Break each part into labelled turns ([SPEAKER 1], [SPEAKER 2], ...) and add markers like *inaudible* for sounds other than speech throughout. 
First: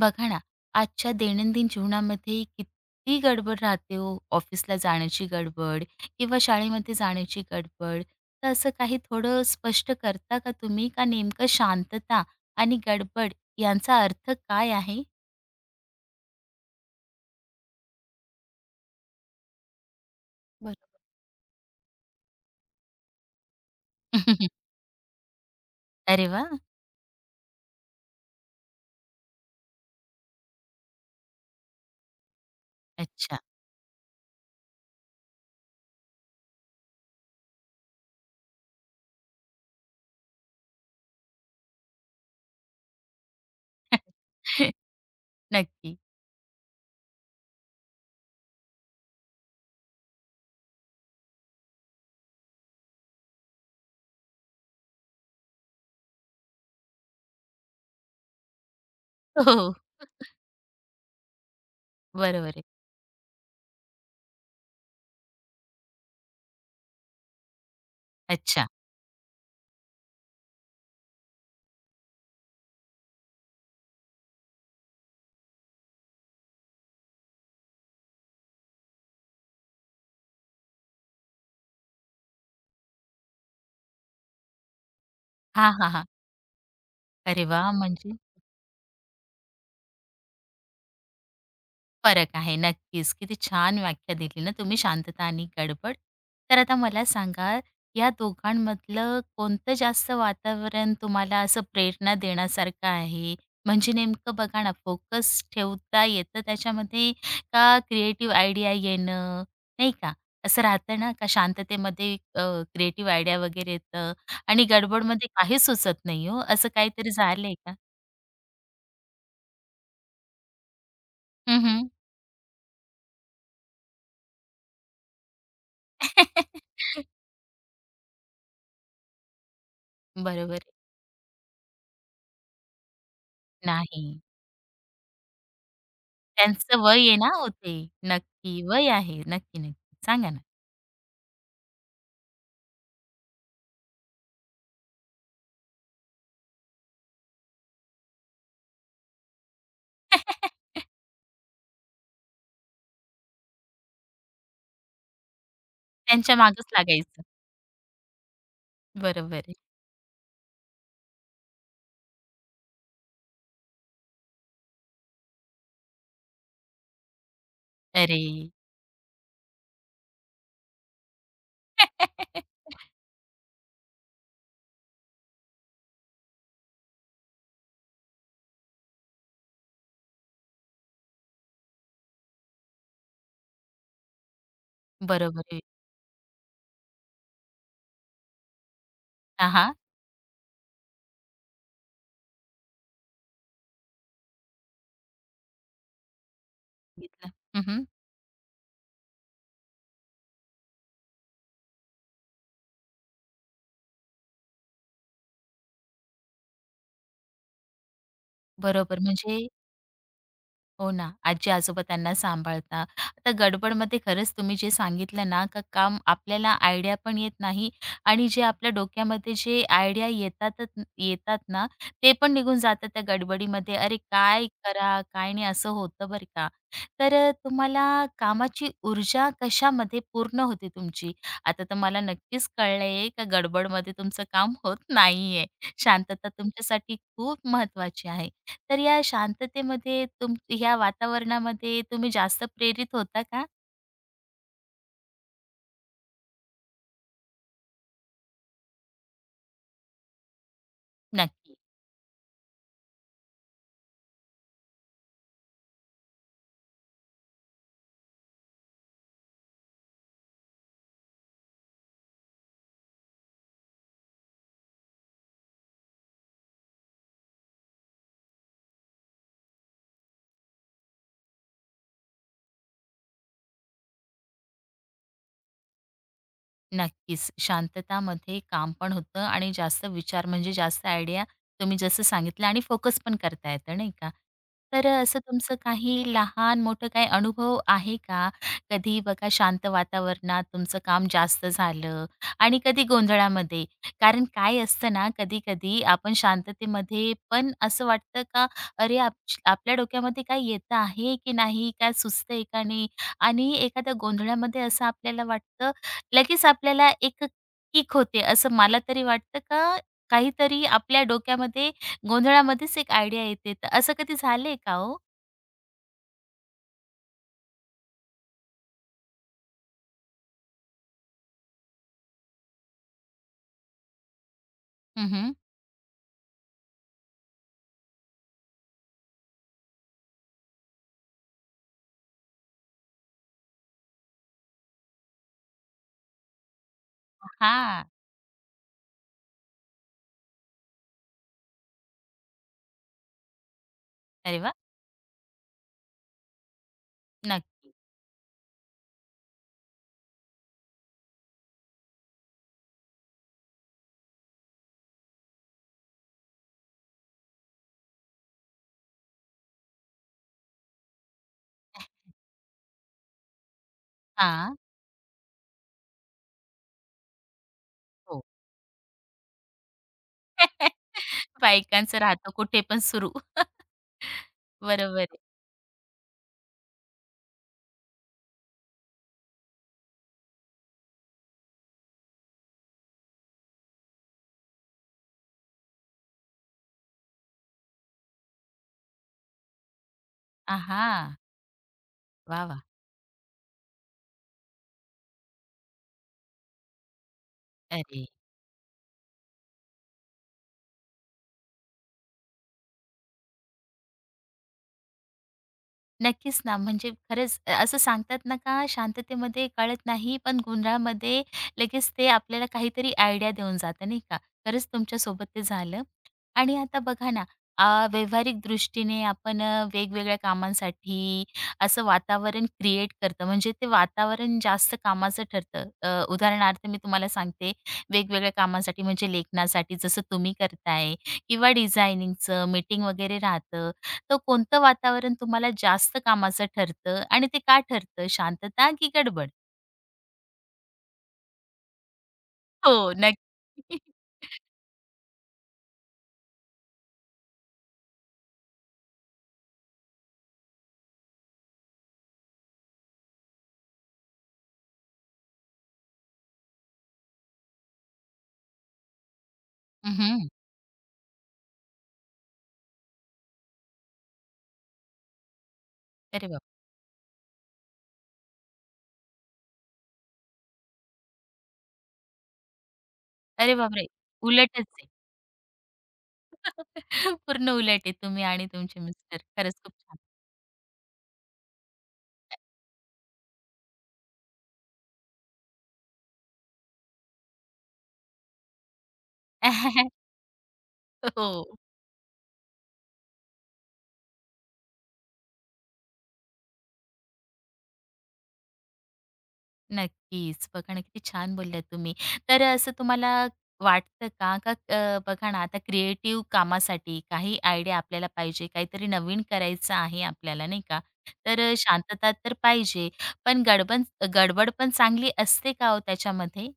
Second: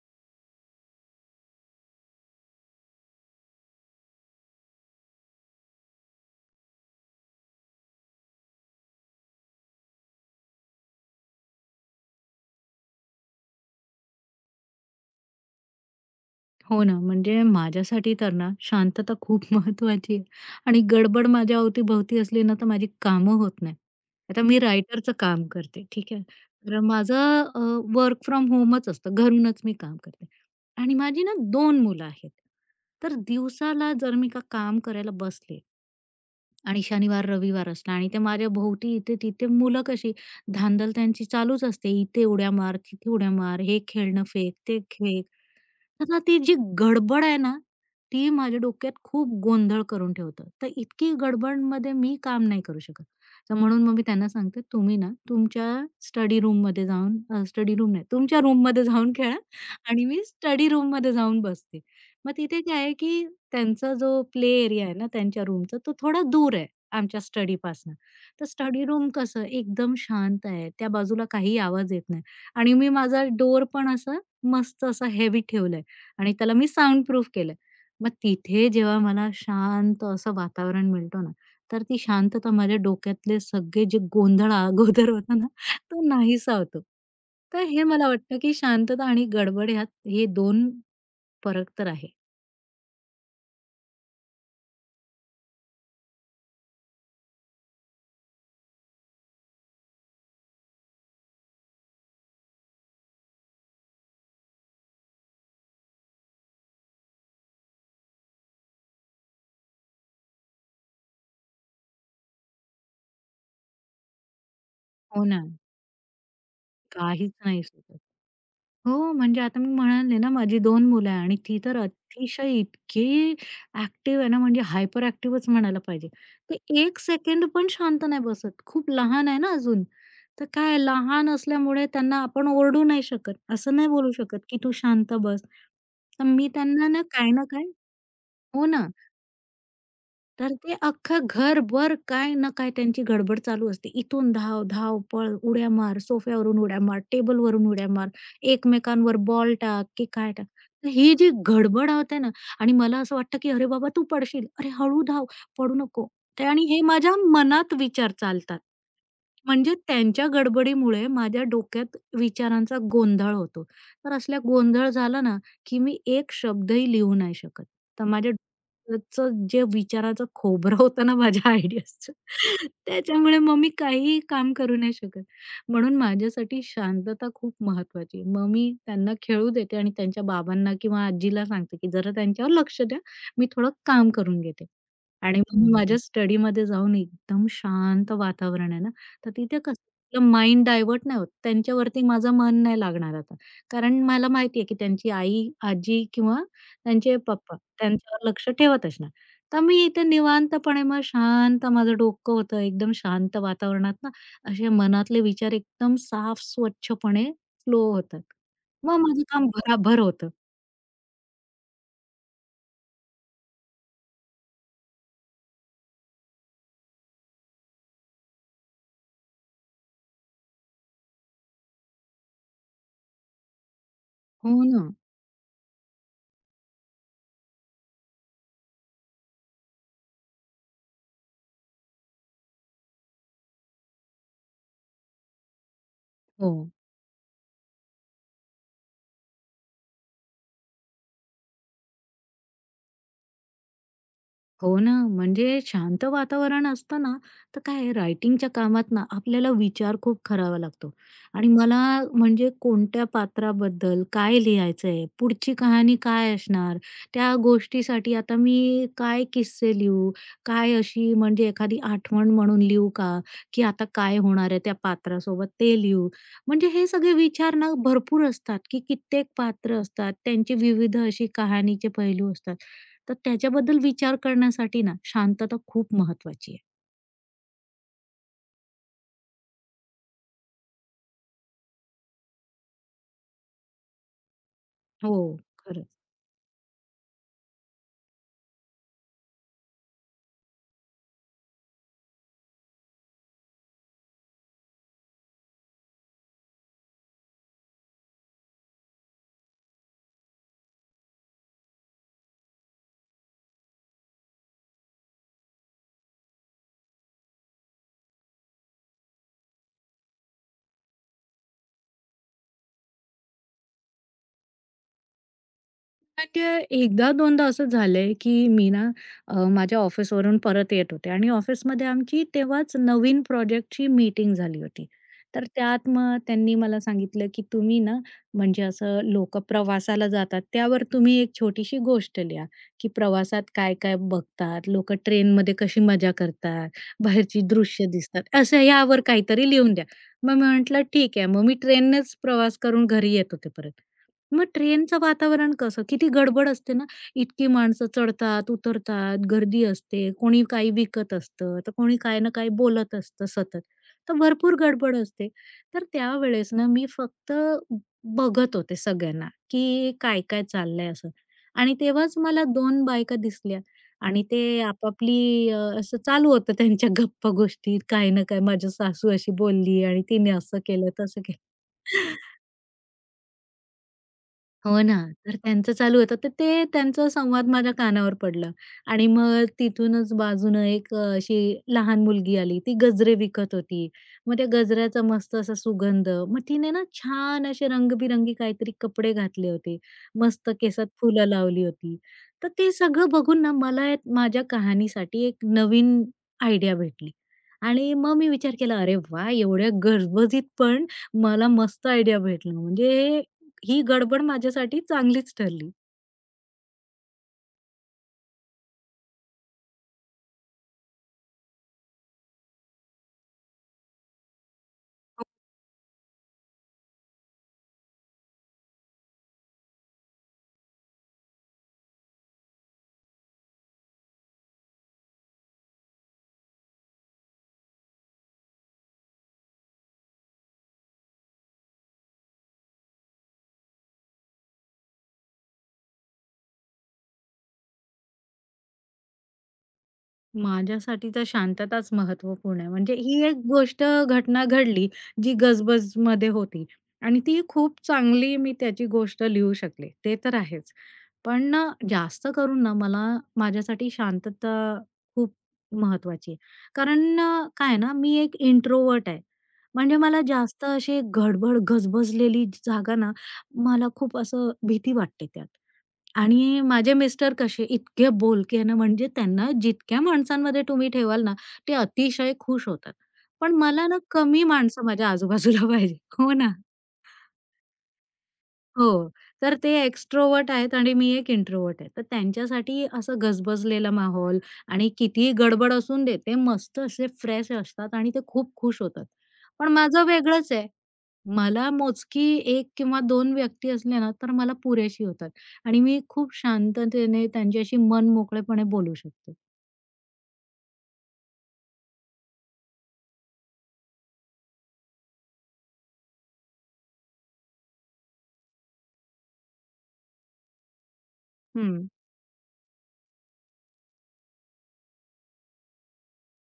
[SPEAKER 1] बघा ना, आजच्या दैनंदिन जीवनामध्ये किती गडबड राहते हो. ऑफिसला जाण्याची गडबड किंवा शाळेमध्ये जाण्याची गडबड. तर असं काही थोडं स्पष्ट करता का तुम्ही? का नेमकं शांतता आणि गडबड यांचा अर्थ काय आहे?
[SPEAKER 2] हो ना, म्हणजे माझ्यासाठी तर ना शांतता खूप *laughs* महत्वाची आहे आणि
[SPEAKER 1] बरोबर.
[SPEAKER 2] गडबड माझ्या अवतीभोवती असली ना, तर माझी कामं होत नाही. आता मी
[SPEAKER 1] *laughs*
[SPEAKER 2] रायटरचं काम करते, ठीक आहे.
[SPEAKER 1] अरे वा,
[SPEAKER 2] तर माझं वर्क फ्रॉम होमच असतं. घरूनच मी काम करते आणि माझी ना दोन मुलं आहेत. तर
[SPEAKER 1] अच्छा.
[SPEAKER 2] दिवसाला जर मी का काम करायला बसले आणि शनिवार, रविवार असला आणि ते माझ्या भोवती इथे-तिथे मुलं कशी धांदल त्यांची चालूच असते. इथे उड्या मार, तिथे उड्या मार, हे खेळणं फेक,
[SPEAKER 1] *laughs*
[SPEAKER 2] ते खेळ
[SPEAKER 1] नक्की.
[SPEAKER 2] तर ना ती जी गडबड आहे ना, ती माझ्या डोक्यात खूप गोंधळ करून ठेवतं. तर इतकी गडबडमध्ये मी काम नाही करू शकत. तर म्हणून मग मी त्यांना सांगते, "तुम्ही ना तुमच्या स्टडी रूममध्ये जाऊन स्टडी रूम नाही, तुमच्या रूममध्ये जाऊन खेळा
[SPEAKER 1] हो, हो.
[SPEAKER 2] आणि मी स्टडी रूममध्ये जाऊन बसते." मग
[SPEAKER 1] बरोबर
[SPEAKER 2] तिथे
[SPEAKER 1] आहे.
[SPEAKER 2] काय आहे, की त्यांचा जो प्ले एरिया आहे ना त्यांच्या रूमचा, तो थोडा दूर आहे आमच्या स्टडीपासनं. तर
[SPEAKER 1] अच्छा.
[SPEAKER 2] स्टडी रूम कसं एकदम शांत आहे, त्या बाजूला काही आवाज येत नाही आणि मी माझा डोर पण असं मस्त असा हेवी ठेवला आणि त्याला मी साउंड प्रूफ केलं. मग तिथे जेव्हा मला शांत असं वातावरण मिळतो ना, तर ती शांतता माझ्या डोक्यातले सगळे जे गोंधळ अगोदर होता ना,
[SPEAKER 1] हां, हां, हां.
[SPEAKER 2] तो नाहीसा होतो.
[SPEAKER 1] अरे
[SPEAKER 2] तर
[SPEAKER 1] वाह!
[SPEAKER 2] हे मला
[SPEAKER 1] म्हणजे?
[SPEAKER 2] वाटतं, की शांतता आणि गडबड ह्यात हे दोन फरक तर आहे.
[SPEAKER 1] फरक आहे. नक्कीच. किती छान व्याख्या दिली ना तुम्ही शांतता आणि गडबड. तर आता मला सांगा, या दोघांमधलं कोणतं जास्त वातावरण तुम्हाला असं प्रेरणा देण्यासारखं आहे? म्हणजे नेमकं बघा ना, फोकस ठेवता येतं त्याच्यामध्ये का क्रिएटिव्ह आयडिया येणं, नाही का? असं राहतं ना का शांततेमध्ये क्रिएटिव्ह आयडिया वगैरे येतं आणि
[SPEAKER 2] हो
[SPEAKER 1] गडबडमध्ये
[SPEAKER 2] ना.
[SPEAKER 1] काहीच सुचत नाही हो, असं काहीतरी
[SPEAKER 2] काहीच
[SPEAKER 1] झालंय
[SPEAKER 2] नाही
[SPEAKER 1] का?
[SPEAKER 2] सुचत. हो, म्हणजे आता मी म्हणाले ना, माझी दोन मुलं आहे आणि ती
[SPEAKER 1] हं,
[SPEAKER 2] तर
[SPEAKER 1] हं.
[SPEAKER 2] अतिशय इतकी ॲक्टिव्ह आहे ना, म्हणजे हायपर ॲक्टिव्हच म्हणायला पाहिजे. ते 1
[SPEAKER 1] *laughs*
[SPEAKER 2] सेकंड पण शांत नाही बसत. खूप लहान आहे ना अजून. तर
[SPEAKER 1] बरोबर
[SPEAKER 2] काय लहान असल्यामुळे त्यांना आपण ओरडू नाही शकत. असं नाही
[SPEAKER 1] नाही.
[SPEAKER 2] बोलू शकत, की तू शांत बस. तर मी
[SPEAKER 1] त्यांचं
[SPEAKER 2] त्यांना ना,
[SPEAKER 1] वय आहे ना
[SPEAKER 2] काय ना
[SPEAKER 1] हो
[SPEAKER 2] काय
[SPEAKER 1] नक्की
[SPEAKER 2] हो ना.
[SPEAKER 1] वय आहे. नक्की, नक्की. सांगा ना.
[SPEAKER 2] तर ते अख्खं घरभर काय ना काय त्यांची गडबड चालू असते. इथून धाव, धाव, पळ, उड्या मार, सोफ्यावरून उड्या मार, टेबलवरून उड्या मार, एकमेकांवर बॉल टाक की काय टाक.
[SPEAKER 1] *laughs*
[SPEAKER 2] तर ही जी गडबड होते ना आणि मला असं वाटतं की "अरे बाबा, तू पडशील. अरे हळू धाव, पडू नको."
[SPEAKER 1] त्यांच्या
[SPEAKER 2] ते आणि
[SPEAKER 1] मागच
[SPEAKER 2] हे माझ्या
[SPEAKER 1] लागायचं.
[SPEAKER 2] मनात विचार चालतात.
[SPEAKER 1] बरोबर आहे.
[SPEAKER 2] म्हणजे त्यांच्या गडबडीमुळे माझ्या डोक्यात विचारांचा गोंधळ होतो. तर असल्या गोंधळ झाला ना, की मी एक शब्दही लिहू नाही शकत. तर
[SPEAKER 1] अरे!
[SPEAKER 2] माझ्या त्याचं जे विचाराचं खोबरं *laughs* होतं ना माझ्या आयडियाजचं,
[SPEAKER 1] *laughs*
[SPEAKER 2] त्याच्यामुळे मग मी काहीही काम करू नाही शकत. म्हणून माझ्यासाठी शांतता खूप महत्वाची आहे. मग मी त्यांना खेळू देते आणि त्यांच्या बाबांना किंवा आजीला सांगते, की "जरा त्यांच्यावर लक्ष द्या, मी थोडं काम करून घेते." आणि
[SPEAKER 1] बरोबर
[SPEAKER 2] मग
[SPEAKER 1] आहे.
[SPEAKER 2] मी माझ्या स्टडीमध्ये जाऊन एकदम शांत वातावरण आहे ना, तर
[SPEAKER 1] हां,
[SPEAKER 2] तिथे
[SPEAKER 1] हां.
[SPEAKER 2] कसं आपलं माइंड डायव्हर्ट नाही होत. त्यांच्यावरती माझं मन नाही लागणार आता. कारण मला माहिती आहे, की त्यांची आई, आजी किंवा त्यांचे
[SPEAKER 1] घेतलं.
[SPEAKER 2] पप्पा
[SPEAKER 1] हं,
[SPEAKER 2] त्यांच्यावर लक्ष ठेवत असणार. तर मी इथे निवांतपणे मग शांत माझं डोकं होतं एकदम शांत वातावरणात ना, असे मनातले विचार एकदम साफ स्वच्छपणे फ्लो होतात. मग
[SPEAKER 1] बरोबर
[SPEAKER 2] माझं
[SPEAKER 1] म्हणजे
[SPEAKER 2] काम भराभर होतं.
[SPEAKER 1] हो ना. आजी-आजोबा त्यांना सांभाळता. आता गडबडमध्ये खरंच तुम्ही जे सांगितलं ना, का काम आपल्याला आयडिया पण येत नाही आणि जे आपल्या डोक्यामध्ये जे आयडिया येतातच येतात ना, ते पण निघून जातात त्या गडबडीमध्ये. अरे, काय
[SPEAKER 2] हो ना.
[SPEAKER 1] करा, काय नाही असं होतं बरं का. तर तुम्हाला कामाची ऊर्जा कशामध्ये पूर्ण होते तुमची? आता तर मला नक्कीच कळलंय का गडबडमध्ये तुमचं काम होत नाहीये. शांतता
[SPEAKER 2] हो.
[SPEAKER 1] तुमच्यासाठी खूप महत्त्वाची आहे. तर या शांततेमध्ये ह्या वातावरणामध्ये तुम्ही जास्त प्रेरित होता का?
[SPEAKER 2] हो ना, म्हणजे शांत वातावरण असतं ना, तर काय आहे रायटिंगच्या कामात ना आपल्याला विचार खूप करावा लागतो आणि
[SPEAKER 1] नक्की.
[SPEAKER 2] मला म्हणजे कोणत्या पात्राबद्दल काय लिहायचंय, पुढची कहाणी काय असणार, त्या गोष्टीसाठी आता मी काय किस्से लिहू, काय अशी म्हणजे एखादी आठवण म्हणून लिहू का, की आता काय होणार आहे त्या पात्रासोबत ते लिहू. म्हणजे हे सगळे विचार ना भरपूर असतात, की कित्येक पात्र असतात, त्यांची विविध अशी कहाणीचे पैलू असतात. तर त्याच्याबद्दल विचार करण्यासाठी ना शांतता खूप महत्वाची आहे.
[SPEAKER 1] नक्कीच. शांततामध्ये काम पण होतं आणि जास्त विचार म्हणजे जास्त आयडिया तुम्ही जसं सांगितलं आणि फोकस पण करता येतं नाही का? तर
[SPEAKER 2] हो,
[SPEAKER 1] असं तुमचं
[SPEAKER 2] खरंच.
[SPEAKER 1] काही लहान-मोठं काही अनुभव आहे का? कधी बघा शांत वातावरणात तुमचं काम जास्त झालं आणि कधी गोंधळामध्ये. कारण काय असतं ना, कधी-कधी आपण शांततेमध्ये पण असं वाटतं का, "अरे, आपल्या डोक्यामध्ये काय येतं आहे की नाही? काय सुचतंय का नाही?" आणि एखाद्या गोंधळामध्ये असं आपल्याला वाटतं लगेच आपल्याला एक किक होते असं मला तरी वाटतं का काहीतरी आपल्या डोक्यामध्ये गोंधळामध्येच एक आयडिया येते. तर असं कधी झालंय का हो?
[SPEAKER 2] म्हणजे एकदा दोनदा असं झालंय, की मी ना माझ्या ऑफिसवरून परत येत होते आणि ऑफिसमध्ये आमची तेव्हाच नवीन प्रोजेक्टची मीटिंग झाली होती.
[SPEAKER 1] हं, हं.
[SPEAKER 2] तर त्यात मग त्यांनी मला सांगितलं, की तुम्ही ना म्हणजे असं लोकं प्रवासाला जातात, त्यावर तुम्ही एक छोटीशी गोष्ट लिहा, की प्रवासात काय-काय बघतात, लोकं ट्रेनमध्ये कशी मजा करतात, बाहेरची
[SPEAKER 1] हां.
[SPEAKER 2] दृश्य दिसतात, असं यावर काहीतरी लिहून द्या. मग मी म्हटलं ठीक आहे. मग मी ट्रेननेच प्रवास करून घरी येत होते परत.
[SPEAKER 1] अरे
[SPEAKER 2] मग
[SPEAKER 1] वा,
[SPEAKER 2] ट्रेनचं वातावरण कसं? किती गडबड असते ना. इतकी
[SPEAKER 1] नक्की.
[SPEAKER 2] माणसं चढतात, उतरतात, गर्दी असते, कोणी काही विकत असतं, तर कोणी काही ना काही बोलत असतं सतत. तर भरपूर गडबड असते. तर त्यावेळेस ना मी फक्त बघत होते सगळ्यांना, की काय-काय चाललंय असं. आणि तेव्हाच मला 2 बायका दिसल्या आणि
[SPEAKER 1] हां.
[SPEAKER 2] ते आपापली असं चालू होतं त्यांच्या गप्पा गोष्टी, काही
[SPEAKER 1] हो.
[SPEAKER 2] ना काही माझी सासू अशी बोलली आणि तिने असं केलं, तसं केलं.
[SPEAKER 1] *laughs* बायकांचं राहतं कुठे पण सुरू.
[SPEAKER 2] हो ना.
[SPEAKER 1] बरोबर आहे.
[SPEAKER 2] तर त्यांचं चालू होतं. तर ते त्यांचा संवाद माझ्या कानावर पडला आणि मग तिथूनच बाजूनं एक अशी लहान मुलगी आली. ती गजरे विकत होती. मग त्या गजऱ्याचा मस्त असा सुगंध. मग तिने ना छान असे रंगबिरंगी काहीतरी कपडे घातले होते. मस्त केसात
[SPEAKER 1] आहा!
[SPEAKER 2] फुलं लावली होती.
[SPEAKER 1] वाह,
[SPEAKER 2] तर
[SPEAKER 1] वाह!
[SPEAKER 2] ते सगळं बघून ना मला एक माझ्या कहाणीसाठी एक नवीन आयडिया भेटली आणि
[SPEAKER 1] अरे.
[SPEAKER 2] मग मी विचार केला, "अरे वाह! एवढ्या गजबजीत पण मला मस्त आयडिया भेटलं. म्हणजे हे ही गडबड माझ्यासाठी चांगलीच ठरली.
[SPEAKER 1] नक्कीच ना, म्हणजे खरंच असं सांगतात ना का शांततेमध्ये कळत नाही, पण गोंधळामध्ये लगेच ते आपल्याला काहीतरी आयडिया देऊन जातं, नाही का? खरंच तुमच्यासोबत
[SPEAKER 2] हो.
[SPEAKER 1] ते झालं. आणि आता बघा ना, अ, व्यावहारिक दृष्टीने आपण वेगवेगळ्या कामांसाठी असं वातावरण क्रिएट करतं, म्हणजे ते वातावरण जास्त कामाचं ठरतं. उदाहरणार्थ मी तुम्हाला सांगते, वेगवेगळ्या कामांसाठी म्हणजे लेखनासाठी जसं तुम्ही करताय किंवा डिझायनिंगचं, मीटिंग वगैरे राहतं. तर कोणतं वातावरण तुम्हाला जास्त कामाचं ठरतं आणि ते का ठरतं? शांतता की गडबड?
[SPEAKER 2] माझ्यासाठी तर शांतताच महत्त्वपूर्ण आहे.
[SPEAKER 1] हो,
[SPEAKER 2] म्हणजे ही एक
[SPEAKER 1] नक्की.
[SPEAKER 2] गोष्ट घटना घडली, जी गजबजमध्ये होती आणि ती खूप चांगली मी त्याची गोष्ट लिहू शकले. ते तर आहेच. पण ना जास्त करून ना मला माझ्यासाठी शांतता खूप महत्त्वाची आहे. कारण काय आहे ना मी एक इंट्रोव्हर्ट आहे. म्हणजे मला
[SPEAKER 1] हं,
[SPEAKER 2] जास्त अशी गडबड गजबजलेली जागा ना मला खूप असं भीती वाटते त्यात.
[SPEAKER 1] अरे बाप
[SPEAKER 2] आणि माझे मिस्टर कसे इतके बोलके ना, म्हणजे त्यांना जितक्या माणसांमध्ये तुम्ही ठेवाल ना, ते अतिशय खुश होतात.
[SPEAKER 1] अरे
[SPEAKER 2] पण
[SPEAKER 1] बापरे!
[SPEAKER 2] मला ना कमी
[SPEAKER 1] उलटच
[SPEAKER 2] माणसं
[SPEAKER 1] आहे.
[SPEAKER 2] माझ्या आजूबाजूला *laughs* पाहिजे. हो ना.
[SPEAKER 1] *laughs* पूर्ण उलट आहे तुम्ही आणि तुमचे
[SPEAKER 2] हो.
[SPEAKER 1] मिस्टर.
[SPEAKER 2] तर
[SPEAKER 1] खरंच
[SPEAKER 2] ते
[SPEAKER 1] खूप छान.
[SPEAKER 2] एक्स्ट्रोव्हर्ट आहेत आणि मी एक इंट्रोव्हर्ट आहे. तर त्यांच्यासाठी असं गजबजलेला माहोल आणि कितीही गडबड असून दे, ते मस्त असे फ्रेश असतात आणि ते खूप खुश होतात. पण
[SPEAKER 1] *laughs*
[SPEAKER 2] माझं वेगळंच आहे.
[SPEAKER 1] हो.
[SPEAKER 2] मला मोजकी एक किंवा दोन व्यक्ती असल्या ना, तर मला पुरेशी होतात आणि मी खूप शांततेने त्यांच्याशी मन मोकळेपणे बोलू शकते.
[SPEAKER 1] नक्कीच. बघा ना, किती छान बोललात तुम्ही. तर असं तुम्हाला वाटतं का, का बघा ना, आता क्रिएटिव्ह कामासाठी काही आयडिया आपल्याला पाहिजे, काहीतरी नवीन करायचं आहे आपल्याला, नाही का? तर शांतता तर पाहिजे, पण गडबड गडबड पण चांगली असते का हो त्याच्यामध्ये?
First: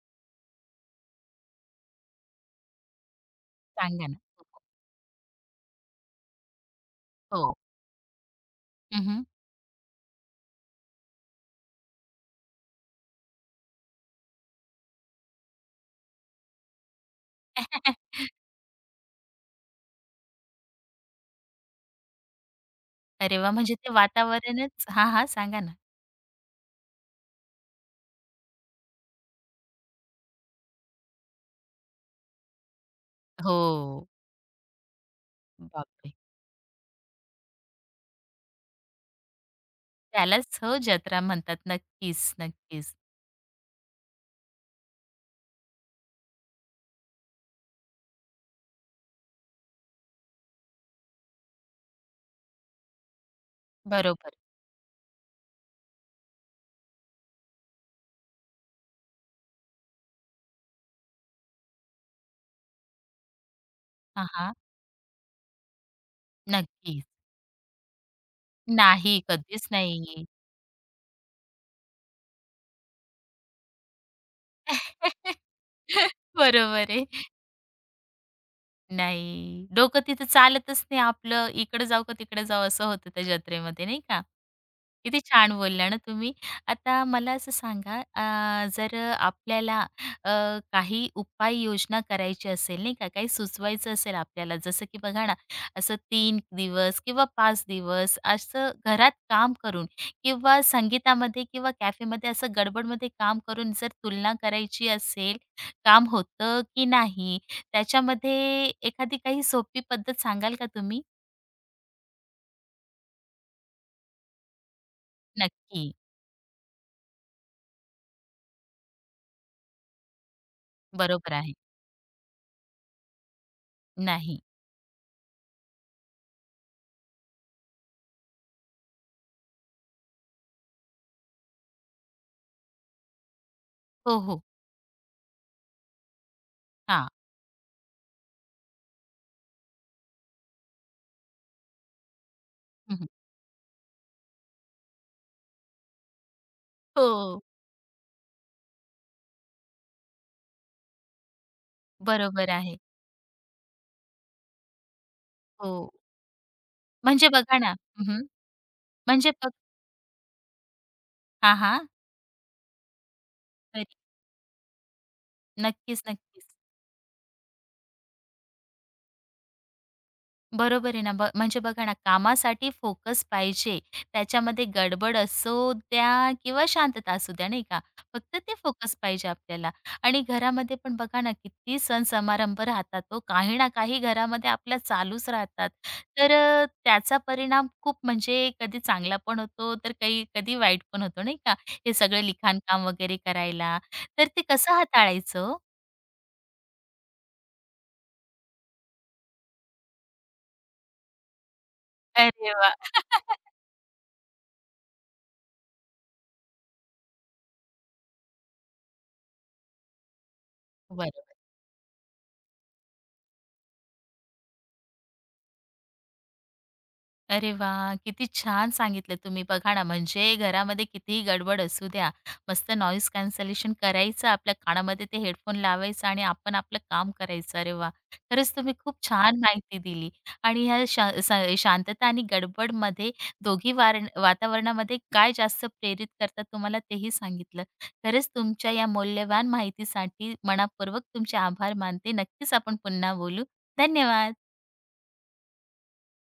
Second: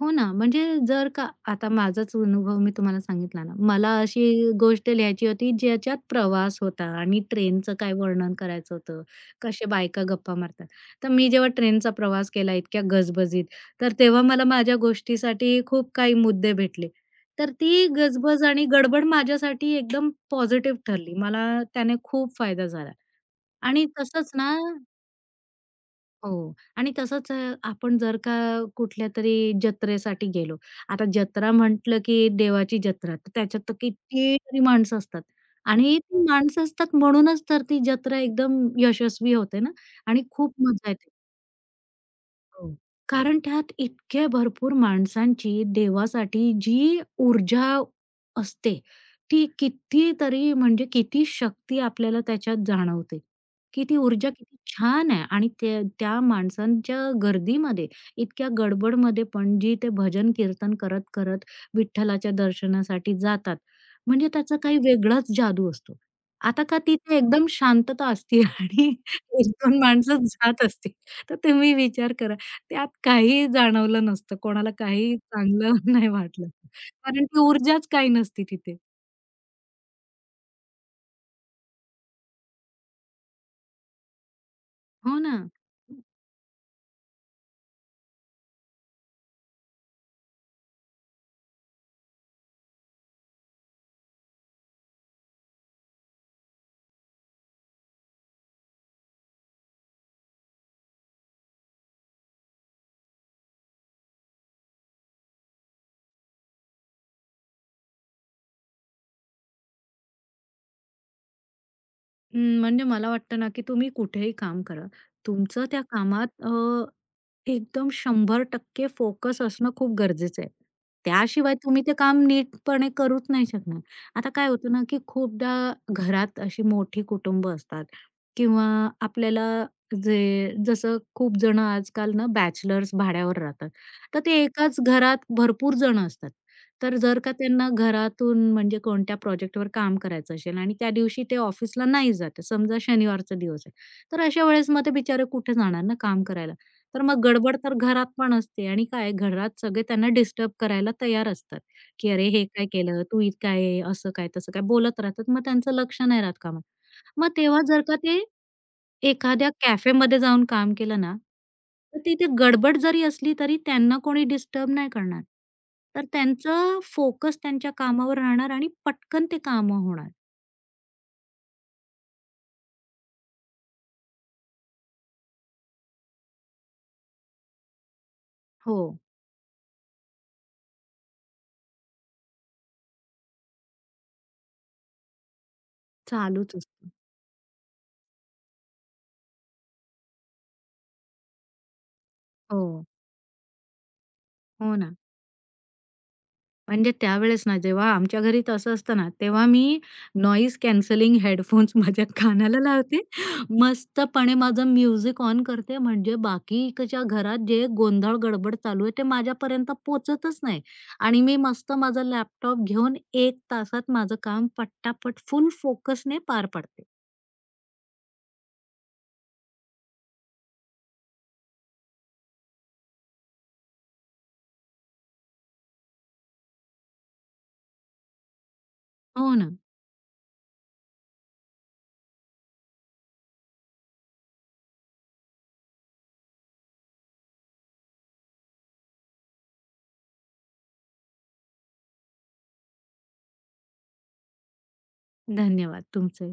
[SPEAKER 2] हो ना, म्हणजे जर का आता माझाच अनुभव मी तुम्हाला सांगितला ना, मला
[SPEAKER 1] सांगा ना?
[SPEAKER 2] अशी गोष्ट लिहायची होती ज्याच्यात प्रवास होता आणि
[SPEAKER 1] हो.
[SPEAKER 2] ट्रेनचं काय वर्णन करायचं होतं,
[SPEAKER 1] हं, हं.
[SPEAKER 2] कसे बायका गप्पा मारतात. तर मी जेव्हा ट्रेनचा प्रवास केला इतक्या गजबजीत, तर तेव्हा मला माझ्या गोष्टीसाठी खूप काही मुद्दे भेटले. तर ती
[SPEAKER 1] *laughs*
[SPEAKER 2] गजबज आणि गडबड माझ्यासाठी एकदम पॉझिटिव्ह ठरली. मला त्याने खूप फायदा झाला
[SPEAKER 1] अरे वाह! म्हणजे
[SPEAKER 2] आणि
[SPEAKER 1] ते
[SPEAKER 2] तसंच ना
[SPEAKER 1] वातावरणच हां, हां. सांगा ना?
[SPEAKER 2] हो. आणि तसंच आपण जर का कुठल्यातरी जत्रेसाठी गेलो. आता जत्रा म्हटलं की देवाची जत्रा, तर त्याच्यात तर
[SPEAKER 1] हो.
[SPEAKER 2] कितीतरी माणसं असतात आणि
[SPEAKER 1] बापरे!
[SPEAKER 2] ती माणसं असतात म्हणूनच तर ती जत्रा एकदम यशस्वी होते ना आणि खूप
[SPEAKER 1] त्यालाच हो
[SPEAKER 2] मजा येते.
[SPEAKER 1] जत्रा म्हणतात. नक्कीच,
[SPEAKER 2] हो.
[SPEAKER 1] नक्कीच.
[SPEAKER 2] कारण त्यात इतक्या भरपूर माणसांची देवासाठी जी ऊर्जा असते, ती कितीतरी म्हणजे किती शक्ती आपल्याला त्याच्यात जाणवते. की ती ऊर्जा
[SPEAKER 1] बरोबर.
[SPEAKER 2] किती छान आहे आणि त्या त्या माणसांच्या गर्दीमध्ये, इतक्या गडबडमध्ये पण जी ते भजन-कीर्तन करत-करत विठ्ठलाच्या दर्शनासाठी जातात,
[SPEAKER 1] हां,
[SPEAKER 2] म्हणजे
[SPEAKER 1] हां.
[SPEAKER 2] त्याचा काही वेगळाच जादू असतो. आता का
[SPEAKER 1] नक्कीच.
[SPEAKER 2] तिथे एकदम शांतता असते *laughs* आणि
[SPEAKER 1] नाही, कधीच
[SPEAKER 2] 1-2
[SPEAKER 1] नाही.
[SPEAKER 2] माणसं जात असते. तर तुम्ही विचार करा, त्यात काही जाणवलं नसतं. कोणाला काही
[SPEAKER 1] *laughs*
[SPEAKER 2] चांगलं *laughs* नाही वाटलं.
[SPEAKER 1] बरोबर आहे.
[SPEAKER 2] कारण ती ऊर्जाच काही नसती तिथे.
[SPEAKER 1] नाही. डोकं तिथं चालतच नाही आपलं. इकडे जाऊ का तिकडे जाऊ असं होतं त्या जत्रेमध्ये नाही का? किती
[SPEAKER 2] हो ना.
[SPEAKER 1] छान बोलल्या ना तुम्ही. आता मला असं सांगा जर आपल्याला अ, काही उपाययोजना करायची असेल नाही का, काही सुचवायचं असेल आपल्याला जसं की बघा ना, असं 3 दिवस किंवा 5 दिवस असं घरात काम करून किंवा संगीतामध्ये किंवा कॅफेमध्ये असं गडबडमध्ये काम करून जर तुलना करायची असेल, काम होतं की नाही? त्याच्यामध्ये एखादी काही सोपी पद्धत सांगाल का तुम्ही?
[SPEAKER 2] हं, म्हणजे मला वाटतं ना, की तुम्ही कुठेही काम करा. तुमचं त्या
[SPEAKER 1] नक्की.
[SPEAKER 2] कामात एकदम 100% फोकस असणं खूप गरजेचं आहे.
[SPEAKER 1] बरोबर आहे.
[SPEAKER 2] त्याशिवाय तुम्ही ते काम नीटपणे करूच नाही शकणार. आता
[SPEAKER 1] नाही.
[SPEAKER 2] काय होतं ना, की खूपदा घरात अशी मोठी कुटुंब असतात किंवा आपल्याला जे जसं खूप जण आजकाल ना, बॅचलर्स भाड्यावर राहतात.
[SPEAKER 1] हो,
[SPEAKER 2] तर
[SPEAKER 1] हो.
[SPEAKER 2] ते एकाच घरात भरपूर जण असतात. तर
[SPEAKER 1] हां.
[SPEAKER 2] जर का त्यांना घरातून म्हणजे कोणत्या प्रोजेक्टवर काम करायचं असेल आणि त्या दिवशी ते ऑफिसला नाही जाते, आहे, समजा
[SPEAKER 1] हं, हं.
[SPEAKER 2] शनिवारचा दिवस आहे, तर अशा वेळेस मग ते बिचारे कुठे जाणार ना काम करायला. तर मग
[SPEAKER 1] हो.
[SPEAKER 2] गडबड तर घरात पण असते आणि काय घरात सगळे त्यांना डिस्टर्ब करायला तयार असतात, की "अरे, हे
[SPEAKER 1] बरोबर
[SPEAKER 2] काय
[SPEAKER 1] आहे.
[SPEAKER 2] केलं? तू इत काय? असं काय, तसं काय?" बोलत राहतात. मग त्यांचं
[SPEAKER 1] हो.
[SPEAKER 2] लक्ष नाही राहत कामात.
[SPEAKER 1] म्हणजे
[SPEAKER 2] मग
[SPEAKER 1] बघा
[SPEAKER 2] तेव्हा
[SPEAKER 1] ना
[SPEAKER 2] जर का
[SPEAKER 1] हं,
[SPEAKER 2] ते
[SPEAKER 1] हं. म्हणजे
[SPEAKER 2] एखाद्या
[SPEAKER 1] फक्त
[SPEAKER 2] कॅफेमध्ये जाऊन काम केलं ना,
[SPEAKER 1] हां, हां.
[SPEAKER 2] तर तिथे गडबड जरी असली तरी
[SPEAKER 1] तरी
[SPEAKER 2] त्यांना कोणी डिस्टर्ब नाही करणार.
[SPEAKER 1] नक्कीच,
[SPEAKER 2] तर
[SPEAKER 1] नक्कीच.
[SPEAKER 2] त्यांचं फोकस त्यांच्या कामावर राहणार आणि पटकन ते कामं होणार.
[SPEAKER 1] बरोबर आहे ना. म्हणजे बघा ना, कामासाठी फोकस पाहिजे. त्याच्यामध्ये गडबड असू द्या किंवा शांतता असू द्या, नाही का? फक्त ते
[SPEAKER 2] हो,
[SPEAKER 1] फोकस पाहिजे आपल्याला. आणि घरामध्ये पण बघा ना, किती सण समारंभ राहतात ओ. काही ना काही घरामध्ये आपल्या चालूच राहतात. तर
[SPEAKER 2] चालूच असतं.
[SPEAKER 1] त्याचा परिणाम खूप म्हणजे कधी चांगला पण होतो, तर काही कधी वाईट पण होतो, नाही का? हे सगळं
[SPEAKER 2] हो,
[SPEAKER 1] लिखाणकाम वगैरे करायला. तर ते कसं
[SPEAKER 2] हो ना.
[SPEAKER 1] हाताळायचं
[SPEAKER 2] म्हणजे त्यावेळेस ना, जेव्हा आमच्या घरी तसं असतं ना, तेव्हा मी नॉईज कॅन्सलिंग हेडफोन्स *laughs* माझ्या
[SPEAKER 1] अरे
[SPEAKER 2] कानाला
[SPEAKER 1] वाह!
[SPEAKER 2] लावते.
[SPEAKER 1] *laughs*
[SPEAKER 2] मस्तपणे माझं म्युझिक ऑन करते, म्हणजे बाकीच्या घरात जे गोंधळ गडबड चालू आहे, ते माझ्यापर्यंत पोहोचतच नाही. आणि
[SPEAKER 1] बरोबर.
[SPEAKER 2] मी मस्त माझा लॅपटॉप घेऊन 1 तासात माझं काम पटापट फुल फोकसने पार पाडते.
[SPEAKER 1] अरे वा, किती छान सांगितलं तुम्ही. बघा ना, म्हणजे घरामध्ये कितीही गडबड असू द्या, मस्त नॉईज कॅन्सलेशन करायचं, आपल्या कानामध्ये ते हेडफोन लावायचं आणि आपण आपलं काम करायचं. अरे वा, खरंच तुम्ही खूप
[SPEAKER 2] हो
[SPEAKER 1] छान
[SPEAKER 2] ना.
[SPEAKER 1] माहिती दिली आणि ह्या शा स शांतता आणि गडबडमध्ये दोघी वातावरणामध्ये काय जास्त प्रेरित करतात तुम्हाला तेही सांगितलं. खरंच तुमच्या या मौल्यवान माहितीसाठी मनापूर्वक तुमचे आभार मानते. नक्कीच आपण पुन्हा बोलू. धन्यवाद.
[SPEAKER 2] धन्यवाद तुमचे.